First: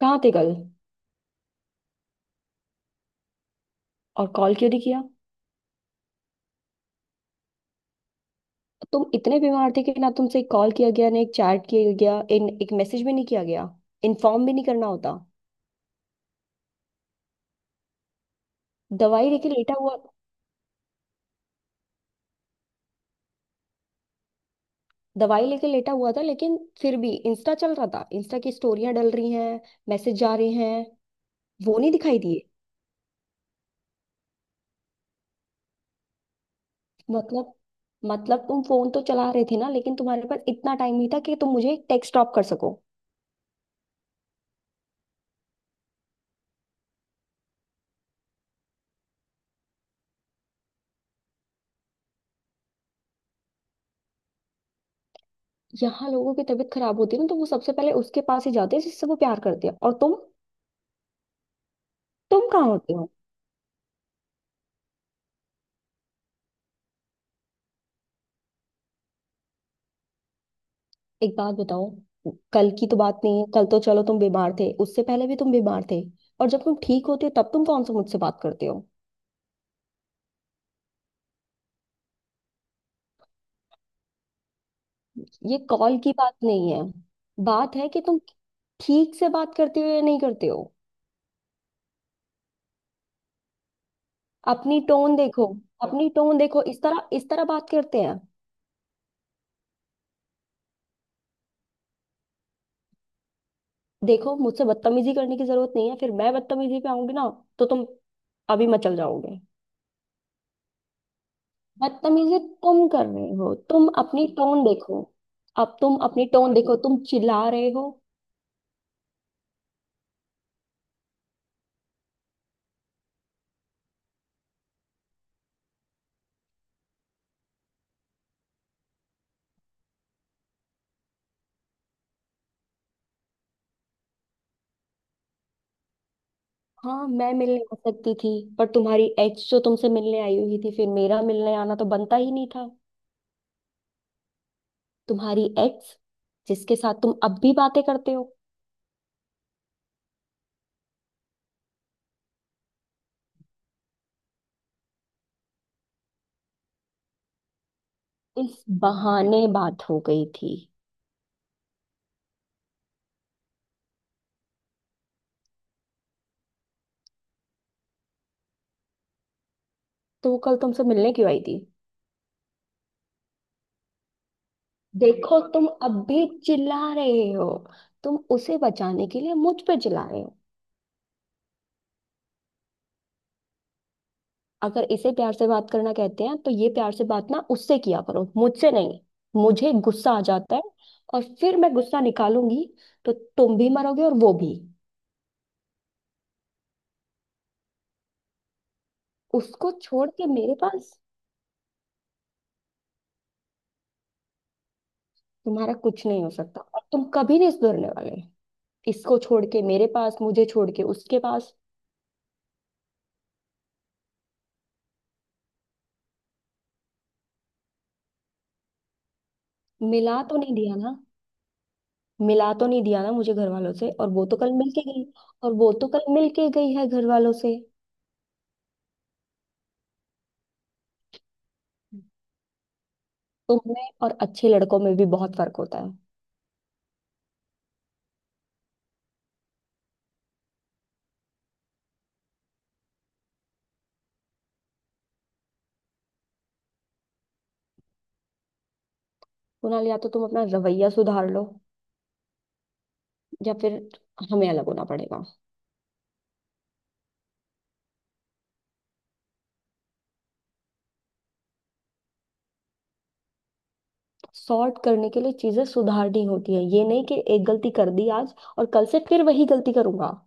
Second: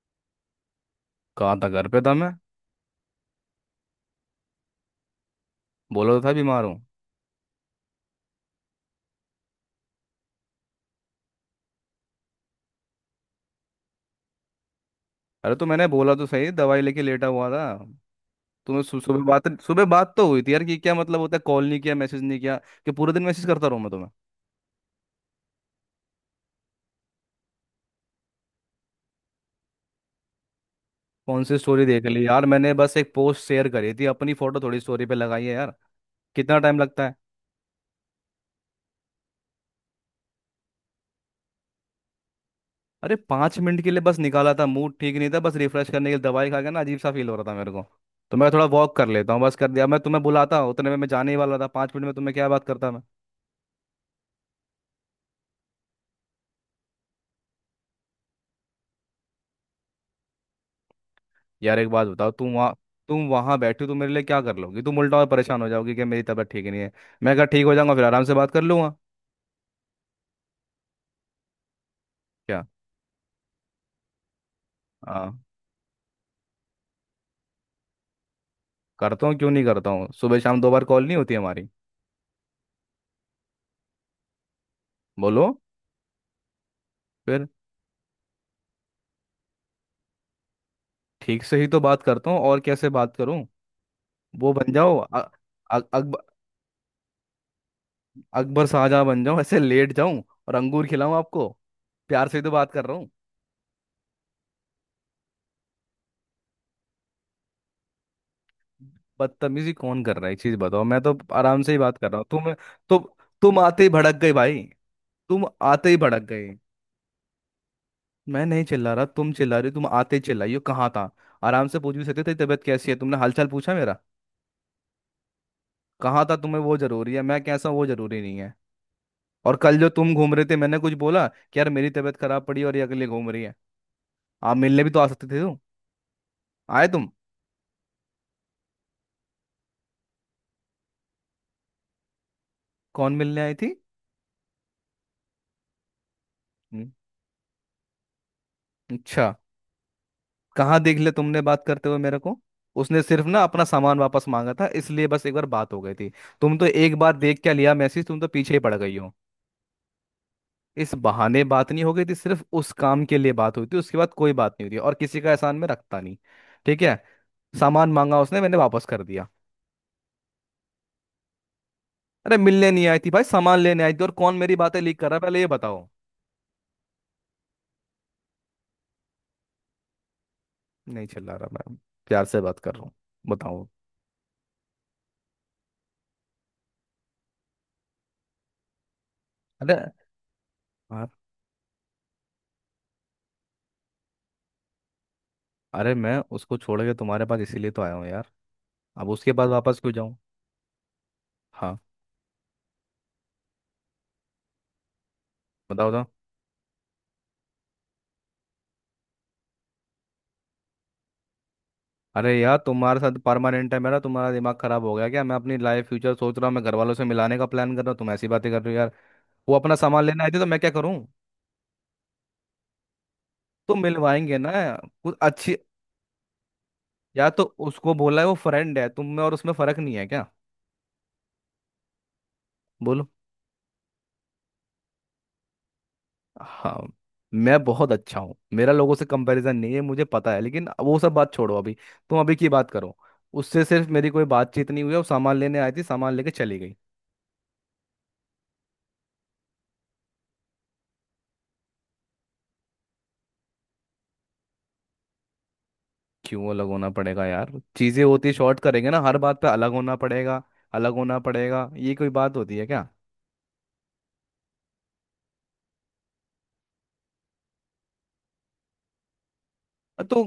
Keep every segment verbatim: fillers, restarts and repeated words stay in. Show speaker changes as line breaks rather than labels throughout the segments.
कहाँ थे कल?
कहाँ था। घर पे था मैं।
और कॉल क्यों नहीं किया?
बोला तो था बीमार हूँ।
तुम इतने बीमार थे कि ना तुमसे एक कॉल किया गया, ना एक चैट किया गया, इन एक मैसेज भी नहीं किया गया। इन्फॉर्म भी नहीं करना होता।
अरे तो मैंने बोला तो सही, दवाई लेके लेटा हुआ था। तुम्हें सु, सुबह
दवाई लेके
बात
लेटा
सुबह
हुआ
बात तो हुई थी यार। कि क्या मतलब होता है कॉल नहीं किया मैसेज नहीं किया। कि पूरे दिन मैसेज करता रहूँ मैं तुम्हें?
दवाई लेके लेटा हुआ था, लेकिन फिर भी इंस्टा चल रहा था। इंस्टा की स्टोरियां डल रही हैं, मैसेज जा रहे हैं,
कौन सी
वो
स्टोरी
नहीं
देख
दिखाई
ली यार?
दिए?
मैंने बस एक पोस्ट शेयर करी थी अपनी, फोटो थोड़ी स्टोरी पे लगाई है यार। कितना टाइम लगता है?
मतलब मतलब तुम फोन तो चला रहे थे ना, लेकिन तुम्हारे पास इतना टाइम नहीं था कि तुम मुझे एक टेक्स्ट ड्रॉप कर सको।
अरे पाँच मिनट के लिए बस निकाला था। मूड ठीक नहीं था, बस रिफ्रेश करने के लिए। दवाई खा के ना अजीब सा फील हो रहा था मेरे को। तो मैं थोड़ा वॉक कर लेता हूँ, बस कर दिया। मैं तुम्हें बुलाता, उतने में मैं जाने ही वाला था। पाँच मिनट में तुम्हें क्या बात करता मैं?
यहाँ लोगों की तबीयत खराब होती है ना, तो वो सबसे पहले उसके पास ही जाते हैं जिससे वो प्यार करते हैं। और तुम
यार एक बात बताओ,
तुम
तुम
कहाँ
वहाँ,
होते हो?
तुम वहाँ बैठे हो तो मेरे लिए क्या कर लोगी? तुम उल्टा और परेशान हो जाओगी कि मेरी तबीयत ठीक नहीं है। मैं कहा ठीक हो जाऊंगा फिर आराम से बात कर लूंगा।
एक बात बताओ।
क्या?
कल की तो बात नहीं है, कल तो चलो तुम बीमार थे, उससे पहले भी
हाँ।
तुम बीमार थे। और जब तुम ठीक होते हो तब तुम कौन सा मुझसे बात करते हो?
करता हूँ, क्यों नहीं करता हूँ। सुबह शाम दो बार कॉल नहीं होती हमारी? बोलो।
ये कॉल की बात नहीं है।
फिर?
बात है कि तुम ठीक से बात करते हो या नहीं करते हो।
ठीक से ही तो बात करता हूँ, और कैसे बात करूँ? वो बन
अपनी
जाओ,
टोन
अ-
देखो।
अ-
अपनी
अकब-
टोन देखो, इस तरह इस तरह बात करते हैं?
अकबर शाहजहाँ बन जाऊँ, ऐसे लेट जाऊं और अंगूर खिलाऊं आपको? प्यार से ही तो बात कर रहा हूँ।
देखो, मुझसे बदतमीजी करने की जरूरत नहीं है। फिर मैं बदतमीजी पे आऊंगी ना, तो तुम अभी मचल जाओगे।
बदतमीजी कौन कर रहा है, एक चीज बताओ। मैं तो आराम से ही बात कर रहा हूँ।
बदतमीजी
तुम,
तुम
तुम
कर रहे हो,
तुम आते
तुम
ही भड़क
अपनी
गई भाई।
टोन देखो।
तुम
अब
आते ही
तुम
भड़क
अपनी
गए।
टोन देखो, तुम चिल्ला रहे हो।
मैं नहीं चिल्ला रहा, तुम चिल्ला रही हो। तुम आते ही चिल्लाई हो, कहाँ था। आराम से पूछ भी सकते थे तबीयत कैसी है। तुमने हालचाल पूछा मेरा? कहाँ था, तुम्हें वो जरूरी है। मैं कैसा हूँ, वो जरूरी नहीं है। और कल जो तुम घूम रहे थे, मैंने कुछ बोला? कि यार मेरी तबीयत खराब पड़ी और ये अगले घूम रही है। आप मिलने भी तो आ सकते थे। तुम आए
हाँ,
तुम?
मैं मिलने आ सकती थी, पर तुम्हारी एक्स जो तुमसे मिलने आई हुई थी, फिर मेरा मिलने आना तो बनता ही नहीं था।
कौन मिलने आई थी?
तुम्हारी एक्स, जिसके
हम्म।
साथ तुम अब भी बातें करते हो।
अच्छा। कहाँ देख लिया तुमने बात करते हुए मेरे को? उसने सिर्फ ना अपना सामान वापस मांगा था, इसलिए बस एक बार बात हो गई थी। तुम तो एक बार देख क्या लिया मैसेज, तुम तो पीछे ही
इस
पड़ गई हो।
बहाने बात हो गई थी।
इस बहाने बात नहीं हो गई थी, सिर्फ उस काम के लिए बात हुई थी। उसके बाद कोई बात नहीं हुई थी, और किसी का एहसान में रखता नहीं। ठीक है। सामान मांगा उसने, मैंने वापस कर दिया।
तो वो कल तुमसे मिलने क्यों आई थी?
अरे मिलने नहीं आई थी भाई, सामान लेने आई थी। और कौन मेरी बातें लीक कर रहा है,
देखो,
पहले ये
तुम
बताओ।
अब भी चिल्ला रहे हो। तुम उसे बचाने के लिए मुझ पे चिल्ला रहे हो।
नहीं चिल्ला रहा मैं, प्यार से बात कर रहा हूँ। बताओ।
अगर इसे प्यार से बात करना कहते हैं, तो ये प्यार से बात ना उससे किया करो, मुझसे नहीं। मुझे
अरे
गुस्सा आ जाता है,
यार,
और फिर मैं गुस्सा निकालूंगी, तो तुम भी मरोगे और वो भी।
अरे मैं उसको छोड़ के तुम्हारे पास इसीलिए तो आया हूँ यार। अब उसके पास
उसको
वापस क्यों
छोड़
जाऊँ?
के मेरे पास?
हाँ।
तुम्हारा
बताओ बताओ।
कुछ नहीं हो सकता, और तुम कभी नहीं सुधरने वाले। इसको छोड़ के मेरे पास, मुझे छोड़ के उसके पास।
अरे यार तुम्हारे साथ परमानेंट है मेरा। तुम्हारा दिमाग खराब हो गया क्या? मैं अपनी लाइफ फ्यूचर सोच रहा हूँ, मैं घर वालों से मिलाने का प्लान कर रहा हूँ, तुम ऐसी बातें कर रही हो यार। वो अपना सामान
मिला
लेने आई
तो
थी, तो
नहीं
मैं क्या
दिया
करूं?
ना? मिला तो नहीं दिया ना मुझे घर वालों
तो
से? और वो तो
मिलवाएंगे ना।
कल मिल के गई।
कुछ
और
अच्छी।
वो तो कल मिल के गई है घर
या
वालों
तो
से।
उसको बोला है वो फ्रेंड है। तुम में और उसमें फर्क नहीं है क्या? बोलो।
तुम में और अच्छे लड़कों में भी बहुत फर्क होता है।
हाँ। मैं बहुत अच्छा हूँ, मेरा लोगों से कंपैरिजन नहीं है, मुझे पता है। लेकिन वो सब बात छोड़ो अभी, तुम अभी की बात करो। उससे सिर्फ मेरी कोई बातचीत नहीं हुई, वो सामान लेने आई थी सामान लेके चली गई।
कुणाल, या तो तुम अपना रवैया सुधार लो, या फिर हमें अलग होना पड़ेगा।
क्यों अलग होना पड़ेगा यार? चीजें होती शॉर्ट करेंगे ना, हर बात पे अलग होना पड़ेगा? अलग होना पड़ेगा, ये कोई बात होती है क्या?
सॉर्ट करने के लिए चीजें सुधारनी होती है, ये नहीं कि एक गलती कर दी आज और कल से फिर वही गलती करूंगा।
तो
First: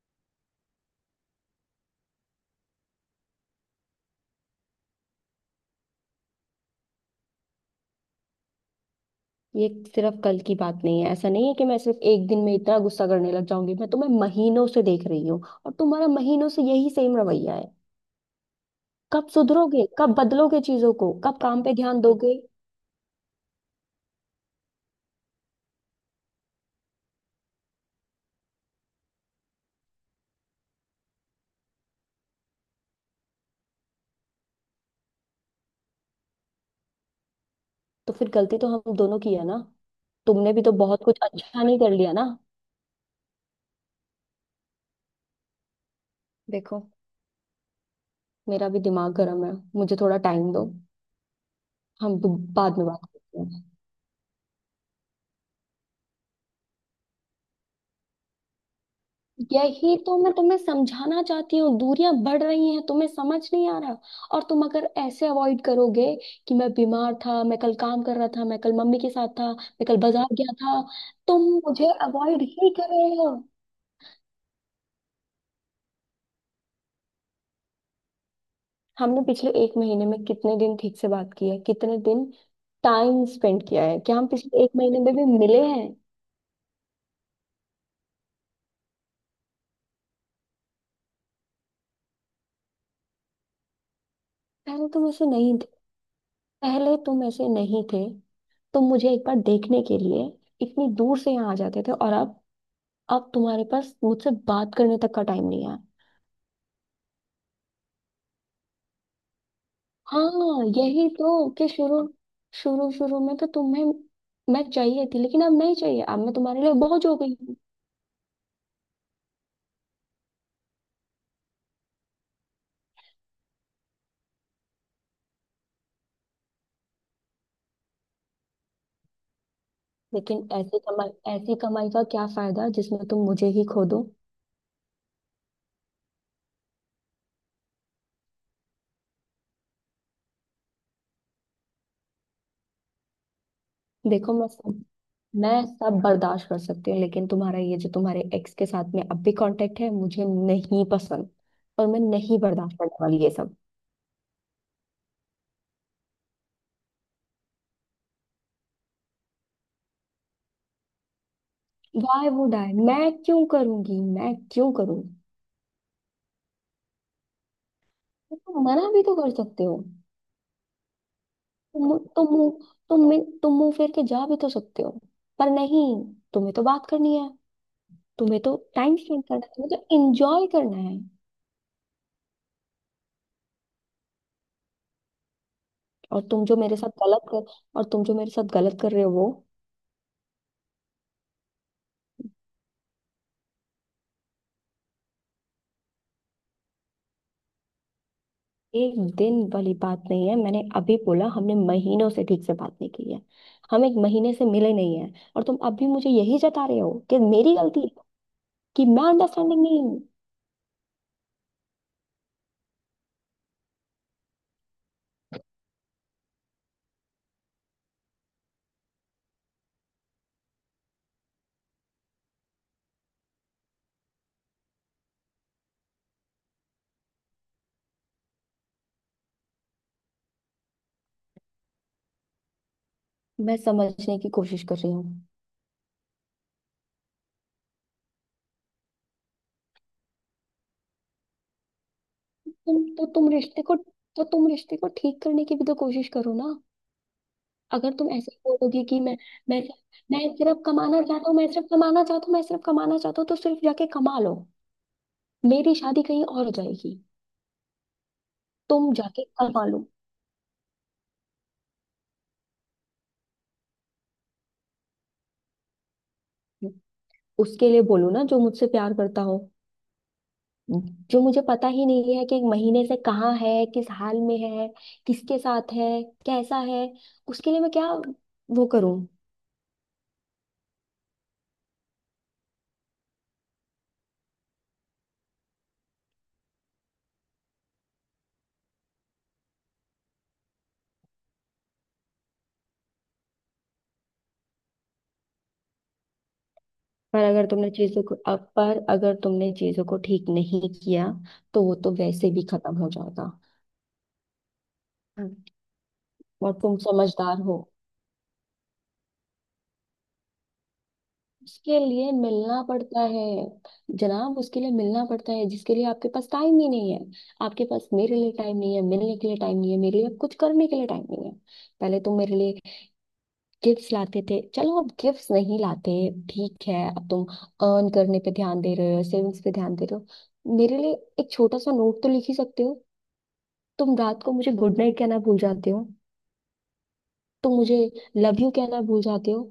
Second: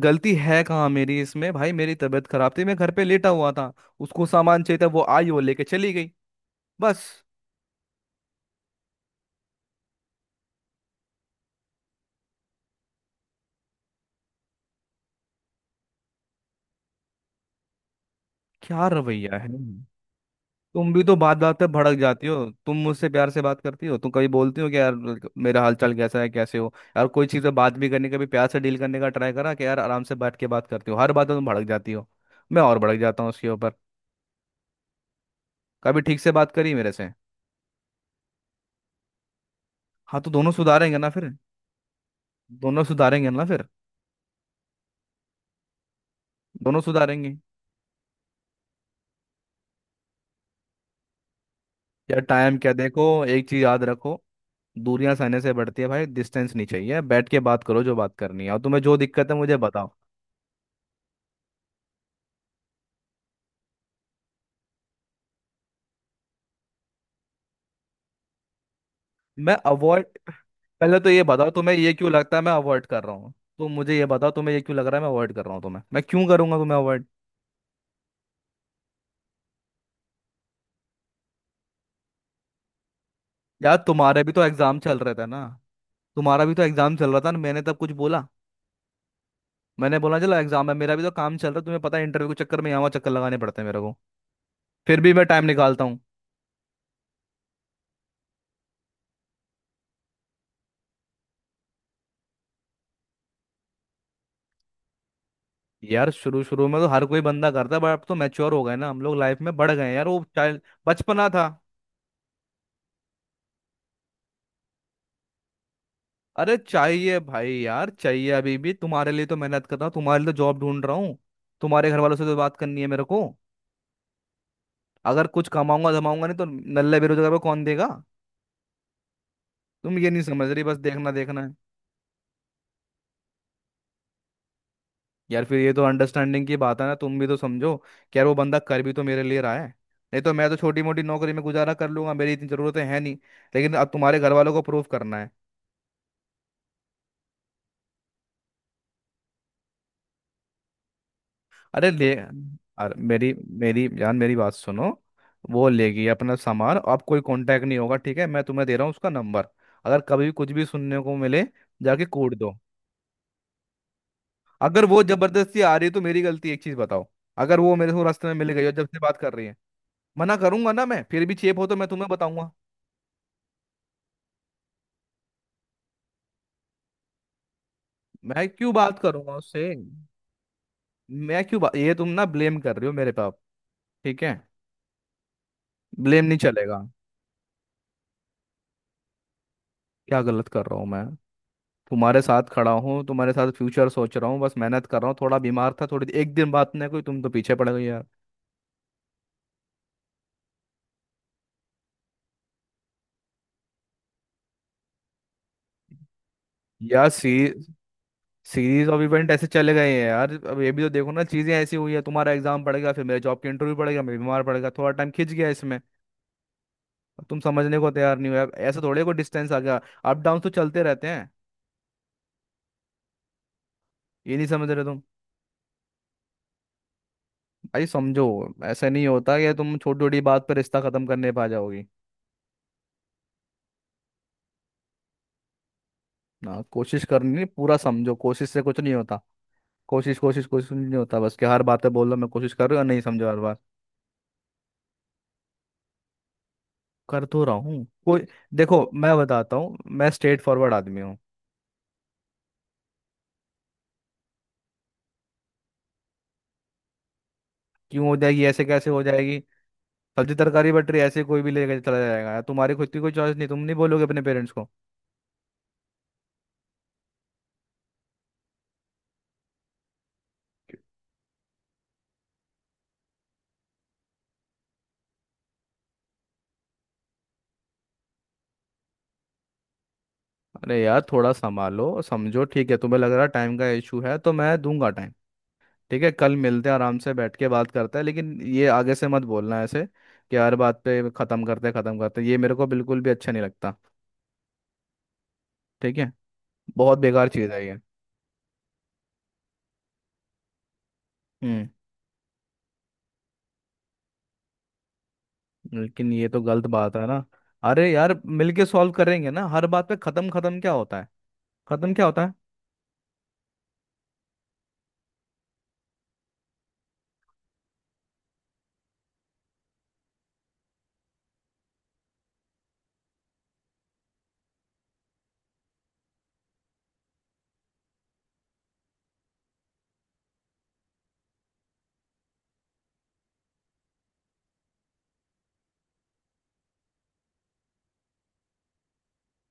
गलती है कहाँ मेरी इसमें भाई? मेरी तबीयत खराब थी, मैं घर पे लेटा हुआ था। उसको सामान चाहिए था, वो आई वो लेके चली गई, बस।
ये सिर्फ कल की बात नहीं है। ऐसा नहीं है कि मैं सिर्फ एक दिन में इतना गुस्सा करने लग जाऊंगी, मैं तुम्हें महीनों से देख रही हूँ। और तुम्हारा महीनों से यही सेम रवैया है।
क्या
कब
रवैया है?
सुधरोगे? कब बदलोगे
तुम
चीजों
भी
को?
तो बात
कब
बात
काम
पे
पे
भड़क
ध्यान
जाती हो।
दोगे?
तुम मुझसे प्यार से बात करती हो? तुम कभी बोलती हो कि यार मेरा हालचाल कैसा है, कैसे हो यार? कोई चीज़ पे बात भी करने का भी, प्यार से डील करने का ट्राई करा कि यार आराम से बैठ के बात करती हो? हर बात में तुम भड़क जाती हो, मैं और भड़क जाता हूँ उसके ऊपर। कभी ठीक से बात करी मेरे से?
तो फिर गलती तो हम दोनों की है ना,
हाँ तो दोनों
तुमने भी तो
सुधारेंगे
बहुत
ना
कुछ
फिर।
अच्छा नहीं कर लिया ना।
दोनों सुधारेंगे ना फिर। दोनों
देखो,
सुधारेंगे।
मेरा भी दिमाग गर्म है, मुझे थोड़ा टाइम दो। हम
यार टाइम क्या,
बाद में
देखो
बात करते
एक चीज
हैं।
याद रखो। दूरियां सहने से बढ़ती है भाई, डिस्टेंस नहीं चाहिए। बैठ के बात करो, जो बात करनी है और तुम्हें जो दिक्कत है मुझे बताओ।
यही तो मैं तुम्हें समझाना चाहती हूँ, दूरियां बढ़ रही हैं, तुम्हें समझ नहीं आ रहा। और तुम अगर ऐसे अवॉइड करोगे कि मैं बीमार था, मैं कल काम कर रहा था, मैं कल मम्मी के साथ था,
मैं
मैं कल
अवॉइड?
बाजार गया था।
पहले तो ये
तुम
बताओ तुम्हें ये
मुझे
क्यों लगता है
अवॉइड
मैं
ही
अवॉइड
कर
कर रहा
रहे
हूँ।
हो।
तुम मुझे ये बताओ तुम्हें ये क्यों लग रहा है मैं अवॉइड कर रहा हूँ तुम्हें, मैं क्यों करूंगा तुम्हें अवॉइड?
हमने पिछले एक महीने में कितने दिन ठीक से बात की है? कितने दिन टाइम स्पेंड
यार
किया है? क्या
तुम्हारे
हम
भी तो
पिछले एक
एग्जाम चल
महीने
रहे
में भी
थे ना।
मिले हैं?
तुम्हारा भी तो एग्जाम चल रहा था ना, मैंने तब कुछ बोला? मैंने बोला चलो एग्जाम है, मेरा भी तो काम चल रहा है। तुम्हें पता है इंटरव्यू के चक्कर में यहाँ वहाँ चक्कर लगाने पड़ते हैं मेरे को।
पहले
फिर
तुम
भी मैं
ऐसे
टाइम
नहीं थे
निकालता हूँ।
पहले तुम ऐसे नहीं थे। तुम मुझे एक बार देखने के लिए इतनी दूर से यहाँ आ जाते थे, और अब अब तुम्हारे पास मुझसे बात करने तक का टाइम नहीं है।
यार शुरू शुरू में तो हर कोई बंदा करता है, बट अब तो मैच्योर हो गए ना हम लोग, लाइफ में बढ़ गए हैं यार, वो चाइल्ड
हाँ, यही
बचपना
तो
था।
कि शुरू शुरू शुरू में तो तुम्हें मैं चाहिए थी, लेकिन अब नहीं चाहिए। अब मैं
अरे
तुम्हारे लिए बोझ हो
चाहिए
गई
भाई
हूँ।
यार चाहिए अभी भी। तुम्हारे लिए तो मेहनत कर रहा हूँ, तुम्हारे लिए तो जॉब ढूंढ रहा हूँ। तुम्हारे घर वालों से तो बात करनी है मेरे को। अगर कुछ कमाऊंगा जमाऊंगा नहीं तो नल्ले बेरोजगार को कौन देगा? तुम ये नहीं
लेकिन
समझ रही, बस
ऐसी कमाई
देखना देखना है।
ऐसी कमाई का क्या फायदा, जिसमें तुम मुझे ही खो दो?
यार फिर ये तो अंडरस्टैंडिंग की बात है ना। तुम भी तो समझो कि यार वो बंदा कर भी तो मेरे लिए रहा है। नहीं तो मैं तो छोटी मोटी नौकरी में गुजारा कर लूंगा, मेरी इतनी जरूरतें हैं नहीं। लेकिन अब तुम्हारे घर
देखो, मैं
वालों को
सब
प्रूफ करना है।
मैं सब बर्दाश्त कर सकती हूँ, लेकिन तुम्हारा ये जो तुम्हारे एक्स के साथ में अब भी कांटेक्ट है, मुझे नहीं पसंद। और
अरे
मैं
ले,
नहीं बर्दाश्त
अरे
करने वाली ये
मेरी
सब।
मेरी जान मेरी बात सुनो। वो लेगी अपना सामान, अब कोई कांटेक्ट नहीं होगा। ठीक है, मैं तुम्हें दे रहा हूँ उसका नंबर। अगर कभी भी कुछ भी सुनने को मिले, जाके
वाई
कूट
वुड
दो।
आई, मैं क्यों करूंगी? मैं क्यों
अगर वो
करूंगी?
जबरदस्ती आ रही है तो मेरी गलती? एक चीज बताओ, अगर वो मेरे को रास्ते में मिल
तुम
गई, और जब
मना
से
भी तो
बात
कर
कर रही है।
सकते हो।
मना करूंगा ना मैं, फिर भी चेप हो तो मैं
तुम
तुम्हें
तुम
बताऊंगा।
मुंह तुम में- तुम मुंह फेर के जा भी तो सकते हो। पर नहीं, तुम्हें तो बात करनी है, तुम्हें
मैं
तो
क्यों
टाइम
बात
स्पेंड करना
करूंगा
है,
उससे?
तुम्हें तो एंजॉय करना है।
मैं क्यों बा... ये तुम ना ब्लेम कर रही हो मेरे पाप। ठीक है,
और
ब्लेम नहीं
तुम जो मेरे
चलेगा।
साथ गलत कर और तुम जो मेरे साथ गलत कर रहे हो, वो
क्या गलत कर रहा हूँ मैं? तुम्हारे साथ खड़ा हूँ, तुम्हारे साथ फ्यूचर सोच रहा हूँ, बस मेहनत कर रहा हूँ। थोड़ा बीमार था, थोड़ी एक दिन बात नहीं, कोई तुम तो पीछे पड़ गई यार।
एक दिन वाली बात नहीं है। मैंने अभी बोला, हमने महीनों से ठीक से बात नहीं की है। हम एक महीने से मिले नहीं है। और तुम अभी मुझे यही जता रहे हो
यार
कि
सी,
मेरी गलती है, कि
सीरीज ऑफ
मैं
इवेंट ऐसे
अंडरस्टैंडिंग
चले
नहीं
गए
हूँ।
हैं यार। अब ये भी तो देखो ना, चीजें ऐसी हुई है, तुम्हारा एग्जाम पड़ गया, फिर मेरे जॉब के इंटरव्यू पड़ गया, मैं बीमार पड़ गया, थोड़ा टाइम खिंच गया इसमें। अब तुम समझने को तैयार नहीं हो यार, ऐसे थोड़े को डिस्टेंस आ गया। अप डाउन तो चलते रहते हैं, ये नहीं समझ रहे तुम। भाई समझो, ऐसा नहीं होता कि तुम छोटी छोटी बात पर रिश्ता खत्म करने पा जाओगी।
मैं समझने की कोशिश कर रही हूँ।
ना कोशिश करनी, पूरा समझो, कोशिश से कुछ नहीं होता। कोशिश कोशिश कोशिश नहीं होता बस, कि हर बात पे बोल रहा मैं कोशिश कर रहा
तुम
हूँ, नहीं
तो
समझा
तुम
हर बार।
रिश्ते को तो तुम रिश्ते को ठीक करने की भी तो कोशिश करो ना।
कर तो रहा हूँ
अगर तुम
कोई।
ऐसे ही
देखो
बोलोगे कि
मैं
मैं
बताता
मैं
हूँ, मैं
मैं
स्ट्रेट
सिर्फ
फॉरवर्ड आदमी
कमाना
हूँ।
चाहता हूँ, मैं सिर्फ कमाना चाहता हूँ, मैं सिर्फ कमाना चाहता हूँ, तो सिर्फ जाके कमा लो। मेरी शादी कहीं और हो जाएगी।
क्यों हो जाएगी, ऐसे कैसे
तुम
हो
जाके
जाएगी?
कमा लो।
सब्जी तरकारी बट रही है, ऐसे कोई भी लेके चला जाएगा यार? तुम्हारी खुद की कोई चॉइस नहीं? तुम नहीं बोलोगे अपने पेरेंट्स को?
उसके लिए बोलो ना जो मुझसे प्यार करता हो, जो मुझे पता ही नहीं है कि एक महीने से कहाँ है, किस हाल में है, किसके साथ है, कैसा है। उसके लिए मैं क्या वो करूं?
अरे यार थोड़ा संभालो, समझो। ठीक है, तुम्हें लग रहा है टाइम का इशू है, तो मैं दूंगा टाइम। ठीक है कल मिलते हैं, आराम से बैठ के बात करते हैं। लेकिन ये आगे से मत बोलना ऐसे, कि हर बात पे ख़त्म करते ख़त्म करते, ये मेरे को बिल्कुल भी अच्छा नहीं लगता। ठीक है? बहुत
पर
बेकार
अगर
चीज़ है
तुमने
ये।
चीजों को अब पर अगर तुमने चीजों को ठीक नहीं किया, तो
हम्म।
वो तो वैसे भी खत्म हो जाएगा।
लेकिन ये तो
और
गलत
तुम
बात है ना।
समझदार हो।
अरे यार मिलके सॉल्व करेंगे ना, हर बात पे खत्म खत्म क्या होता है?
उसके
खत्म क्या
लिए
होता है?
मिलना पड़ता है जनाब, उसके लिए मिलना पड़ता है जिसके लिए आपके पास टाइम ही नहीं है। आपके पास मेरे लिए टाइम नहीं है, मिलने के लिए टाइम नहीं है, मेरे लिए कुछ करने के लिए टाइम नहीं है। पहले तुम मेरे लिए गिफ्ट्स लाते थे, चलो अब गिफ्ट्स नहीं लाते, ठीक है। अब तुम अर्न करने पे ध्यान दे रहे हो, सेविंग्स पे ध्यान दे रहे हो, मेरे लिए एक छोटा सा नोट तो लिख ही सकते हो। तुम रात को मुझे गुड नाइट कहना भूल जाते हो। तुम मुझे लव यू कहना भूल जाते हो।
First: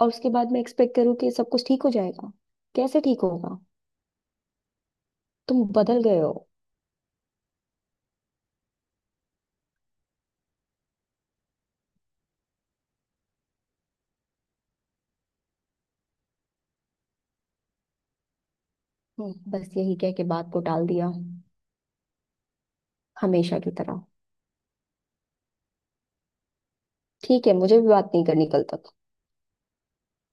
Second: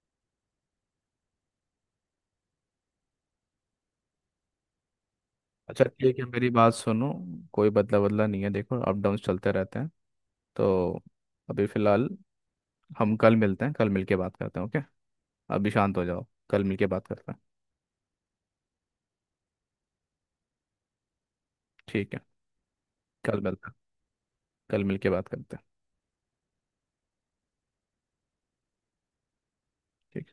और उसके बाद मैं एक्सपेक्ट करूँ कि सब कुछ ठीक हो जाएगा? कैसे ठीक होगा? तुम
अच्छा
बदल
ठीक
गए
है,
हो।
मेरी बात सुनो। कोई बदला बदला नहीं है, देखो अप डाउन चलते रहते हैं। तो अभी फिलहाल हम कल मिलते हैं, कल मिलके बात करते हैं, ओके? अभी शांत हो जाओ, कल मिलके बात करते हैं।
हम्म, बस यही कह के बात को टाल दिया,
ठीक है, कल
हमेशा
मिलते
की
हैं,
तरह।
कल मिलके बात करते
ठीक है, मुझे भी बात नहीं करनी कल तक।
हैं।